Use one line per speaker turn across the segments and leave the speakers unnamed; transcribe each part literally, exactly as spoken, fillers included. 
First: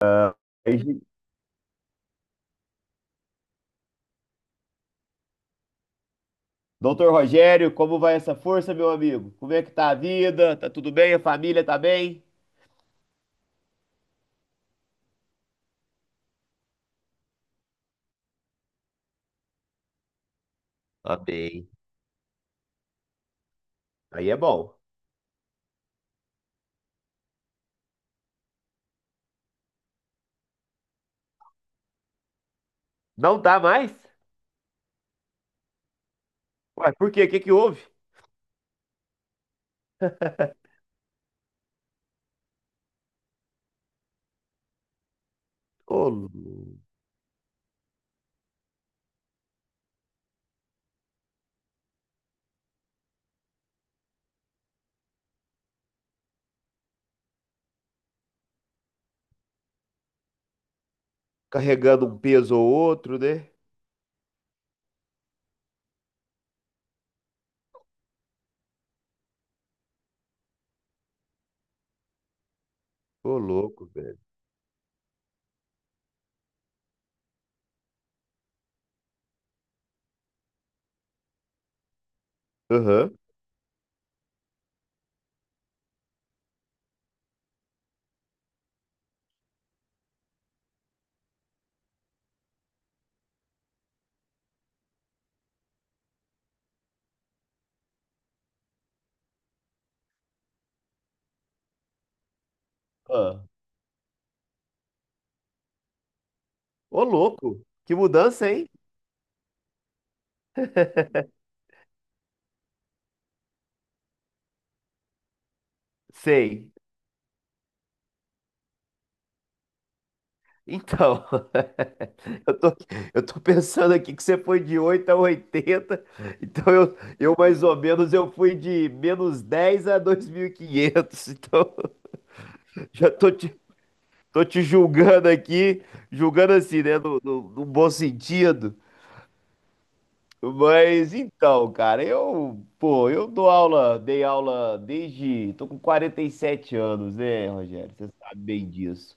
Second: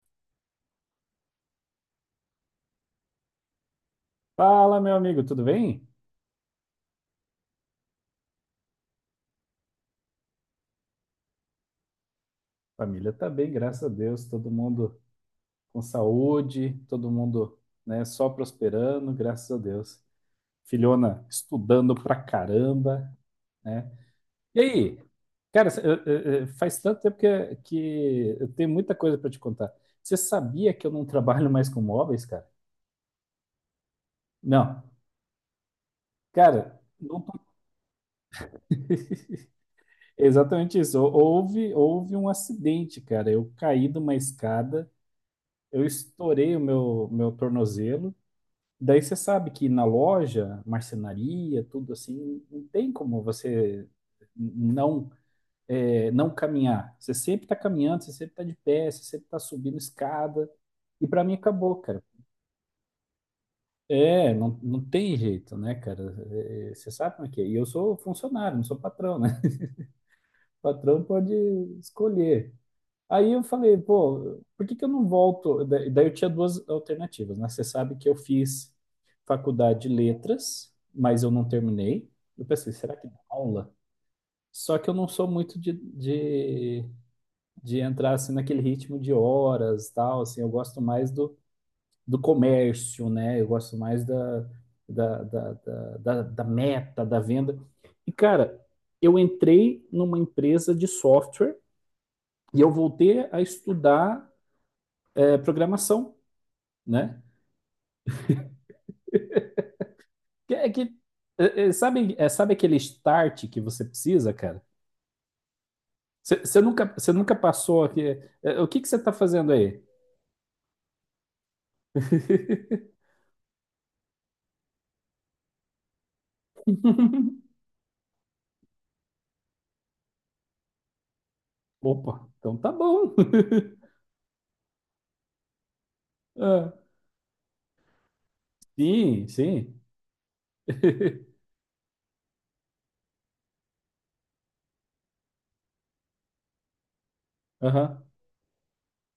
Ah, aí,
Fala, meu amigo, tudo bem?
Doutor Rogério, como vai essa força, meu amigo? Como é que tá a vida? Tá tudo bem? A família tá bem?
Família tá bem, graças a Deus, todo mundo com saúde, todo mundo, né, só prosperando, graças a Deus.
Tá
Filhona
bem.
estudando pra caramba, né?
Aí é
E
bom.
aí, cara, eu- eu- eu- faz tanto tempo que, que eu tenho muita coisa pra te contar. Você sabia que eu não trabalho mais com móveis, cara?
Não tá mais?
Não, cara,
Ué, por
não
quê? O
tô-
que que houve?
exatamente isso. Houve, houve um acidente, cara. Eu caí de uma escada, eu
Ô,
estourei o
lou-
meu, meu tornozelo. Daí você sabe que na loja, marcenaria, tudo assim, não tem como você não é, não caminhar. Você sempre está caminhando, você sempre está de pé, você sempre está subindo escada. E para mim acabou, cara.
carregando um peso ou outro, né?
É, não, não tem jeito, né, cara? É, você sabe como é que é. E eu sou funcionário, não sou patrão, né? O patrão pode escolher. Aí
Ô,
eu falei,
louco, velho.
pô, por que que eu não volto? Da- Daí eu tinha duas alternativas, né? Você sabe que eu fiz faculdade de letras, mas eu não terminei. Eu pensei, será que
Aham.
dá aula? Só que eu não sou muito de, de, de entrar assim naquele ritmo de horas, tal, assim, eu gosto mais do, do comércio, né? Eu gosto mais da, da, da, da, da da meta, da venda. E, cara, eu entrei numa empresa de software e eu voltei a
Ah,
estudar é programação,
ô,
né?
louco. Que mudança, hein?
Que- É que, é- é- sabe, é, sabe aquele start que você precisa, cara? Você
Sei.
nunca, você nunca passou aqui. é, é, O que que você está fazendo aí?
Então, eu tô, eu tô pensando aqui que você foi de oito a oitenta. Então eu, eu mais ou menos eu fui de menos dez a dois mil e quinhentos. Então
Opa, então tá
já
bom.
tô te, tô te julgando aqui, julgando
Ah,
assim, né, no, no, no bom sentido,
sim, sim.
mas então, cara, eu, pô, eu dou aula, dei aula desde, tô com quarenta e sete anos, né, Rogério,
Aham,
você sabe bem disso.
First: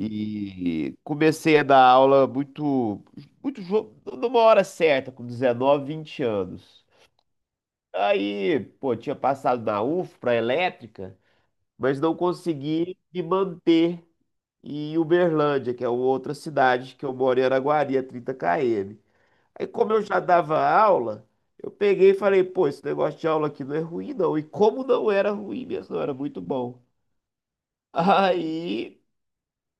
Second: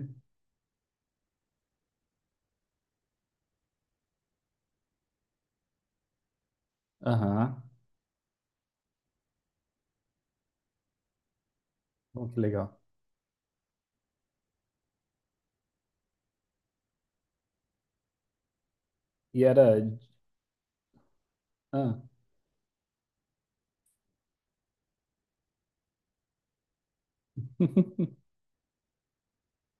E comecei a dar aula muito, muito jo- numa hora certa, com dezenove vinte anos.
aham.
Aí, pô, tinha passado na U F para elétrica, mas não
Bom, que legal.
consegui me manter em Uberlândia, que é uma outra cidade que eu moro em Araguari, a trinta quilômetros.
E
Aí,
era.
como eu já dava aula, eu
Ah,
peguei e falei, pô, esse negócio de aula aqui não é ruim, não. E como não era ruim mesmo, não era muito bom. Aí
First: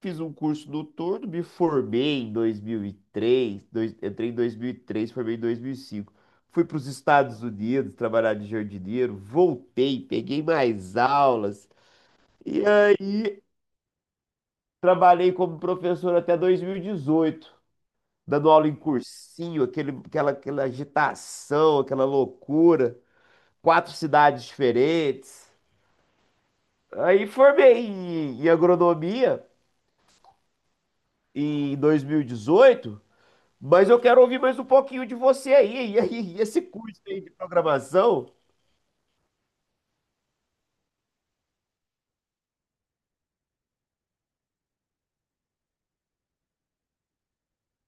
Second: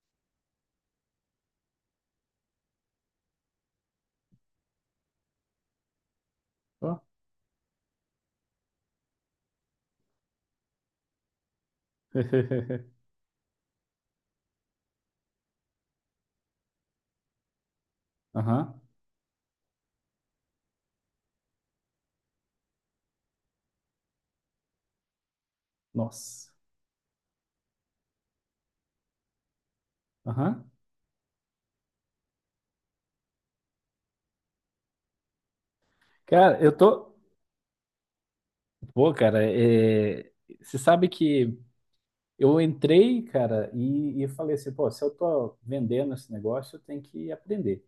fiz um curso do Tordo, me formei em dois mil e três, dois, entrei em dois mil e três, formei em dois mil e cinco. Fui para os
ó.
Estados Unidos trabalhar de jardineiro, voltei, peguei mais aulas e aí trabalhei como professor até dois mil e dezoito, dando aula
Aham,
em cursinho, aquele, aquela, aquela agitação, aquela loucura, quatro cidades diferentes.
nossa.
Aí formei em, em agronomia
Aham.
em dois mil e dezoito. Mas eu quero ouvir mais um pouquinho de você aí, e aí, e
Cara,
esse
eu
curso
tô.
aí de programação?
Pô, cara, é... você sabe que eu entrei, cara, e, e falei assim, pô, se eu tô vendendo esse negócio, eu tenho que aprender.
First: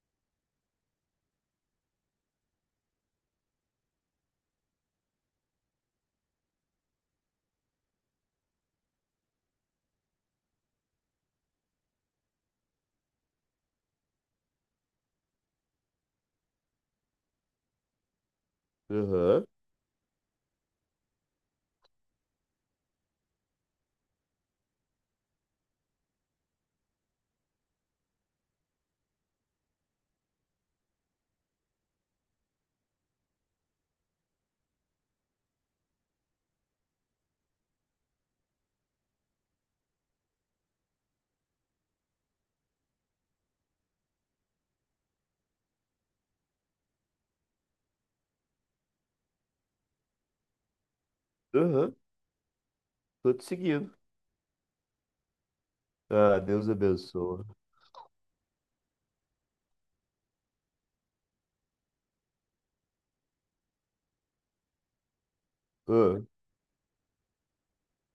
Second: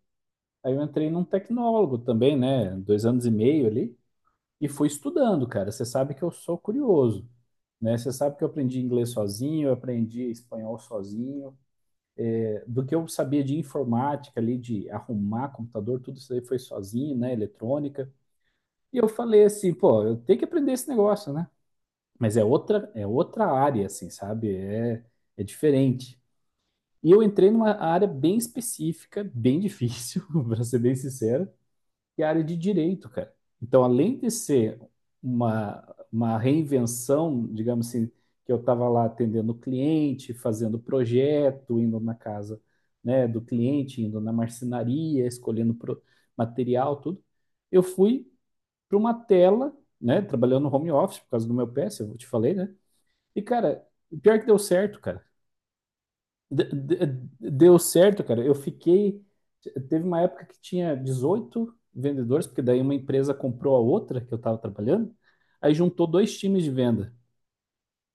Aí eu entrei num tecnólogo também, né? Dois anos e meio ali, e fui estudando, cara. Você sabe que eu sou curioso, né? Você sabe que eu aprendi inglês sozinho, eu aprendi espanhol sozinho. É, do que eu sabia de informática ali, de arrumar computador, tudo isso aí foi sozinho, né? Eletrônica. E eu falei
Aham,
assim, pô, eu tenho que aprender esse negócio, né? Mas é outra, é outra área, assim, sabe? É, é diferente. E eu entrei numa área bem específica, bem difícil, para ser bem sincero, que é a área de direito, cara. Então, além de ser uma, uma reinvenção, digamos assim, que eu estava lá atendendo o cliente, fazendo projeto, indo na casa, né, do cliente, indo na marcenaria, escolhendo pro- material, tudo, eu fui para uma tela, né, trabalhando no home office por causa do meu
aham,
P S, eu te falei, né?
tô
E,
te
cara,
seguindo.
pior que deu certo, cara
Ah,
de-
Deus abençoa.
de- deu certo, cara. Eu fiquei. Teve uma época que tinha dezoito vendedores, porque daí uma empresa comprou a outra que eu estava trabalhando, aí juntou
Ah,
dois times de venda,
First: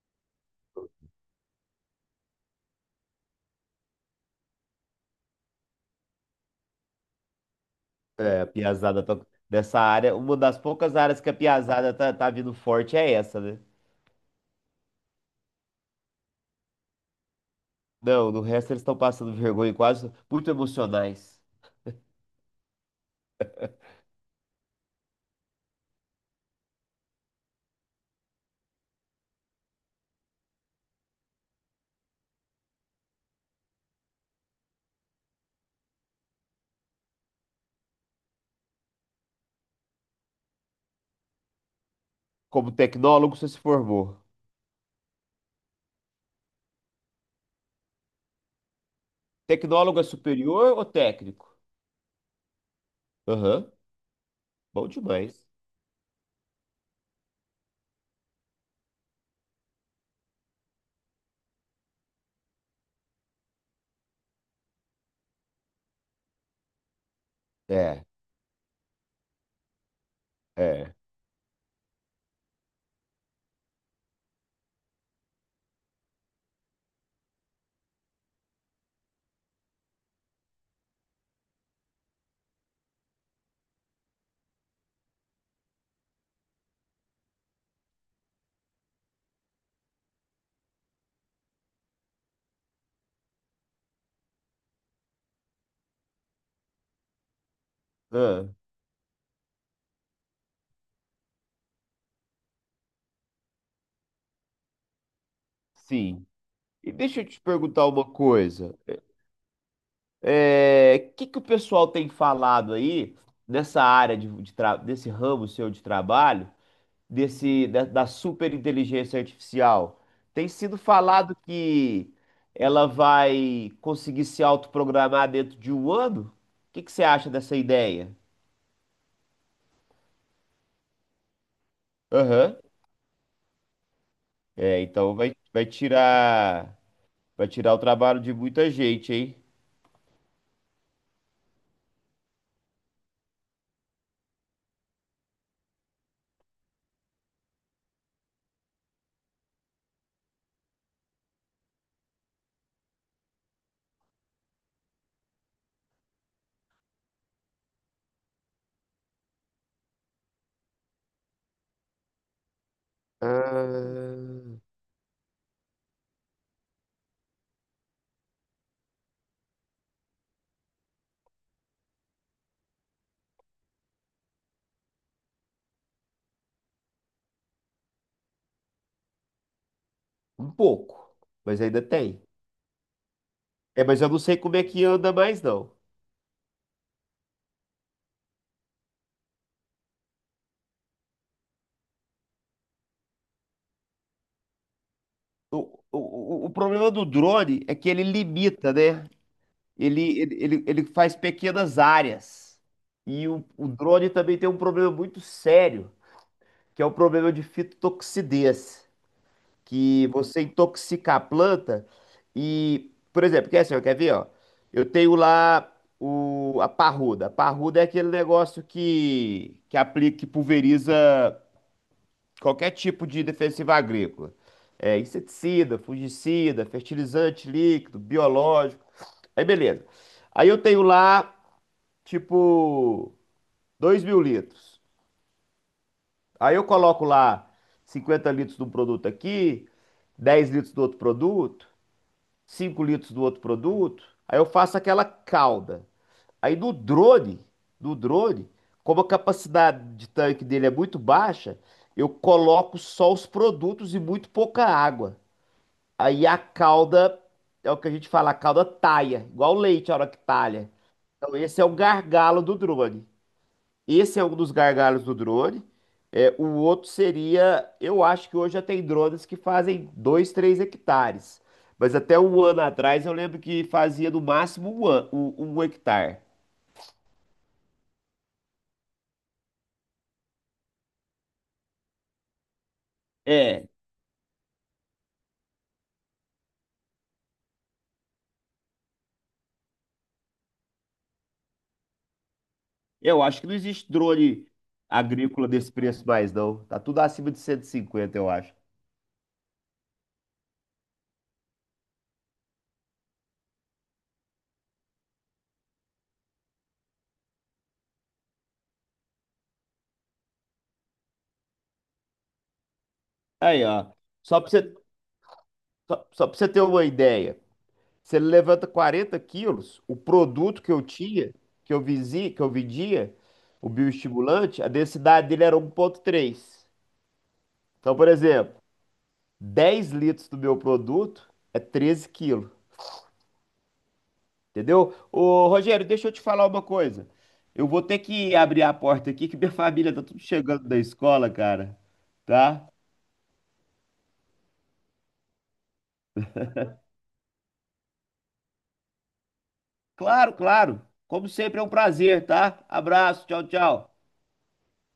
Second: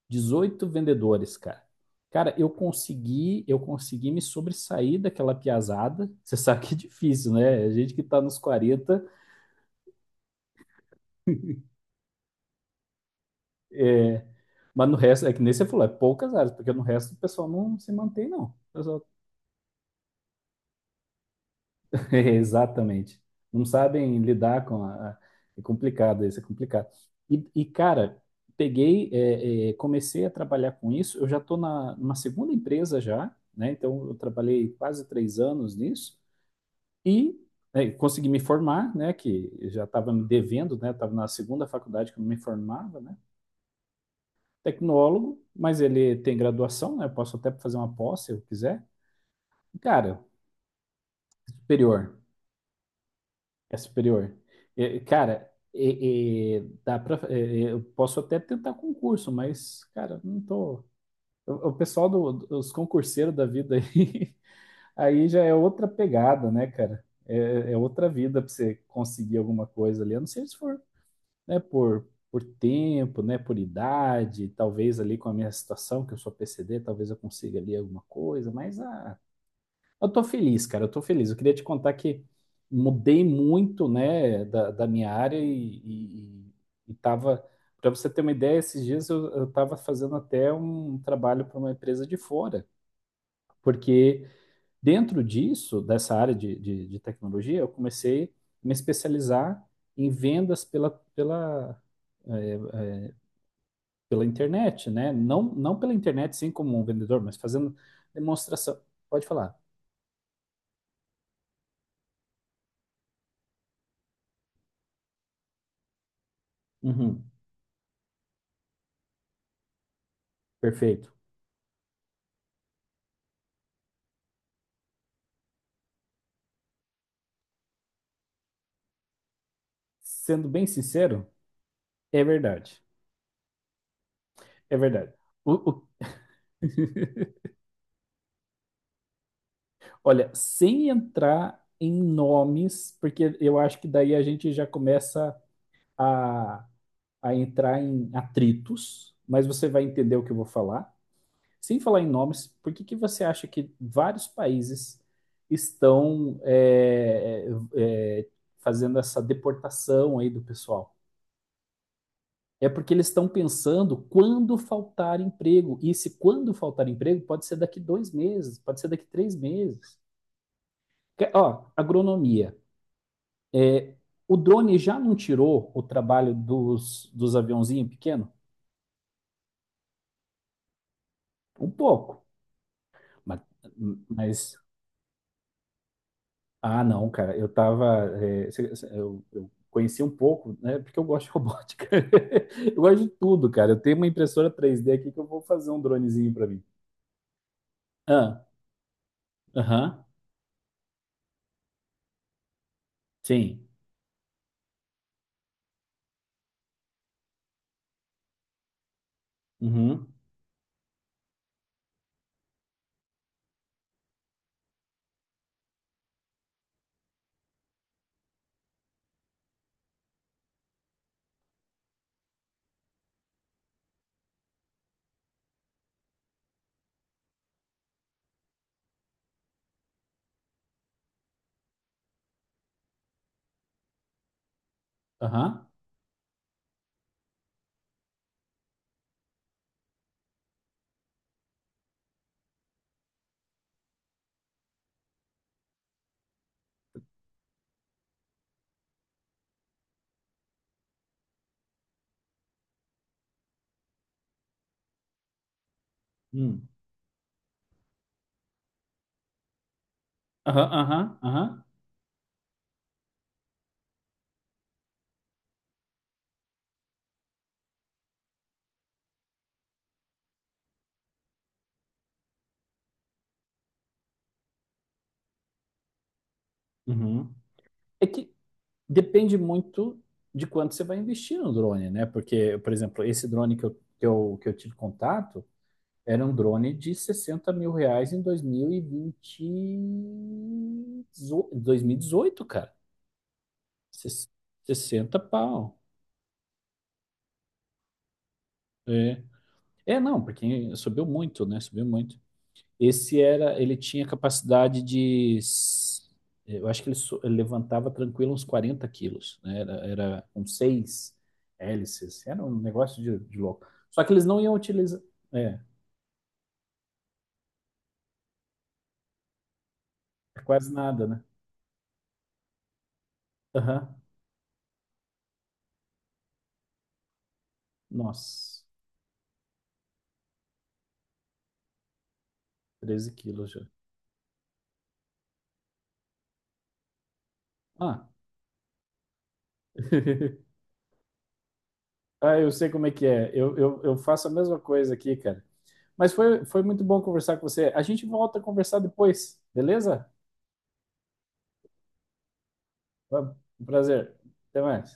dezoito vendedores, cara. Cara, eu consegui, eu consegui me sobressair daquela piazada. Você sabe que é difícil, né? A gente que tá nos
é, a piazada
quarenta,
tá, dessa área, uma das poucas áreas que a piazada tá, tá vindo forte é essa, né?
é, mas no resto, é que nem você falou, é poucas áreas, porque no resto o pessoal não se mantém,
Não, no
não. O
resto eles estão
pessoal
passando vergonha e quase muito emocionais.
exatamente. Não sabem lidar com a... a- é complicado isso, é complicado. E, e, cara, peguei, é, é, comecei a trabalhar com isso. Eu já estou na, numa segunda empresa já, né? Então, eu trabalhei quase três anos nisso e é, consegui me formar, né? Que eu já estava me devendo, né? Estava na segunda faculdade que eu me
Como
formava, né?
tecnólogo você se formou.
Tecnólogo, mas ele tem graduação, né? Eu posso até fazer uma pós se eu quiser.
Tecnólogo é
Cara,
superior ou técnico?
superior.
Aham,
É superior.
bom
E,
demais.
cara, e- e dá pra, e- eu posso até tentar concurso, mas, cara, não tô. O, o pessoal do- dos concurseiros da vida aí, aí já é outra pegada, né, cara? É, é
É,
outra vida pra você conseguir alguma coisa ali. A não ser se for,
é.
né, por, por tempo, né, por idade, talvez ali com a minha situação, que eu sou P C D, talvez eu consiga ali alguma coisa, mas ah, eu tô feliz, cara, eu tô feliz. Eu queria te contar que mudei muito, né, da, da minha área e, e, e tava, para você ter uma ideia, esses dias eu, eu tava fazendo até um trabalho para uma empresa de fora, porque dentro disso, dessa área de, de, de tecnologia, eu comecei
Ah,
a me especializar em vendas pela, pela, eh, pela internet, né? Não, não pela
sim.
internet, sim, como um
E deixa
vendedor,
eu
mas
te
fazendo
perguntar uma coisa.
demonstração. Pode falar.
O que que o pessoal tem falado aí nessa área de, de tra- desse ramo seu de trabalho,
Uhum,
desse da, da superinteligência artificial? Tem sido
perfeito.
falado que ela vai conseguir se autoprogramar dentro de um ano? O que que você acha dessa ideia?
Sendo bem sincero, é
Aham.
verdade. É
É,
verdade.
então vai, vai
O- o-
tirar vai tirar o trabalho de muita gente, hein?
olha, sem entrar em nomes, porque eu acho que daí a gente já começa a, a entrar em atritos, mas você vai entender o que eu vou falar. Sem falar em nomes, por que que você acha que vários países estão é, é, fazendo essa deportação aí do pessoal? É porque eles estão pensando
Ah,
quando faltar emprego. E se quando faltar emprego, pode ser daqui dois meses, pode ser daqui três meses. Ó, agronomia. É, o drone já não tirou o trabalho dos, dos aviãozinhos pequenos?
um pouco, mas
Um
ainda tem.
pouco. Mas,
É, mas eu não sei como
mas-
é que anda mais não.
ah, não, cara, eu tava. É, eu, eu conheci um pouco, né? Porque eu gosto de robótica. Eu gosto de tudo, cara. Eu tenho uma impressora três D aqui que eu vou fazer
O,
um dronezinho para
o, o
mim.
problema do drone é que ele
Ah,
limita, né?
aham,
Ele, ele, ele, ele faz pequenas áreas. E o,
sim.
o drone também tem um problema muito sério, que é o problema de fitotoxidez, que
Uhum.
você intoxica a planta e, por exemplo, quer, assim, ó, quer ver, ó? Eu tenho lá o, a parruda. A parruda é aquele negócio que, que aplica, que pulveriza qualquer tipo de defensiva agrícola. É, inseticida, fungicida, fertilizante líquido, biológico. Aí beleza. Aí eu tenho lá, tipo, dois mil litros.
Aham.
Aí eu coloco lá cinquenta litros de um produto aqui, dez litros do outro produto, cinco litros do outro produto. Aí eu faço aquela calda. Aí no drone, no drone, como a capacidade de tanque dele é muito baixa, eu coloco só os produtos e muito pouca água. Aí a
Hum.
calda, é o que a gente fala, a calda talha, igual leite a hora que
Aham,
talha.
aham,
Então esse
aham.
é o gargalo do drone. Esse é um dos gargalos do drone. É, o outro seria, eu acho que hoje já tem drones que fazem dois três hectares. Mas até um ano atrás eu lembro que fazia no máximo um, an- um, um hectare.
Uhum. É que depende muito de quanto você vai investir no drone, né? Porque, por exemplo, esse drone que
É,
eu, que eu, que eu tive contato era um drone de sessenta mil reais em dois mil e vinte e dezo- dois mil e dezoito, cara.
eu acho que não existe
Ses-
drone
sessenta
agrícola desse
pau.
preço mais não. Tá tudo acima de cento e cinquenta eu acho.
É. É, não, porque subiu muito, né? Subiu muito. Esse era, ele tinha capacidade de, s- eu acho que ele, so- ele levantava tranquilo uns quarenta quilos, né? Era, era com seis hélices, era um negócio de, de
Aí,
louco.
ó,
Só que eles
só
não
pra
iam
você,
utilizar, é,
só, só pra você ter uma ideia. Se ele levanta quarenta quilos, o
é
produto que
quase
eu
nada, né?
tinha, que eu visi, que eu vendia, o
Aham,
bioestimulante, a densidade dele era um ponto três. Então, por exemplo,
nossa,
dez litros do meu produto é treze quilos.
treze quilos já.
Entendeu? Ô, Rogério, deixa eu te falar uma coisa. Eu vou ter
Ah,
que abrir a porta aqui, que minha família tá tudo chegando da escola, cara.
ah, eu
Tá?
sei como é que é, eu, eu, eu faço a mesma coisa aqui, cara. Mas foi, foi muito bom conversar com você. A gente volta a conversar depois, beleza?
Claro, claro. Como sempre, é um prazer, tá?
Foi
Abraço, tchau,
um
tchau.
prazer. Até mais.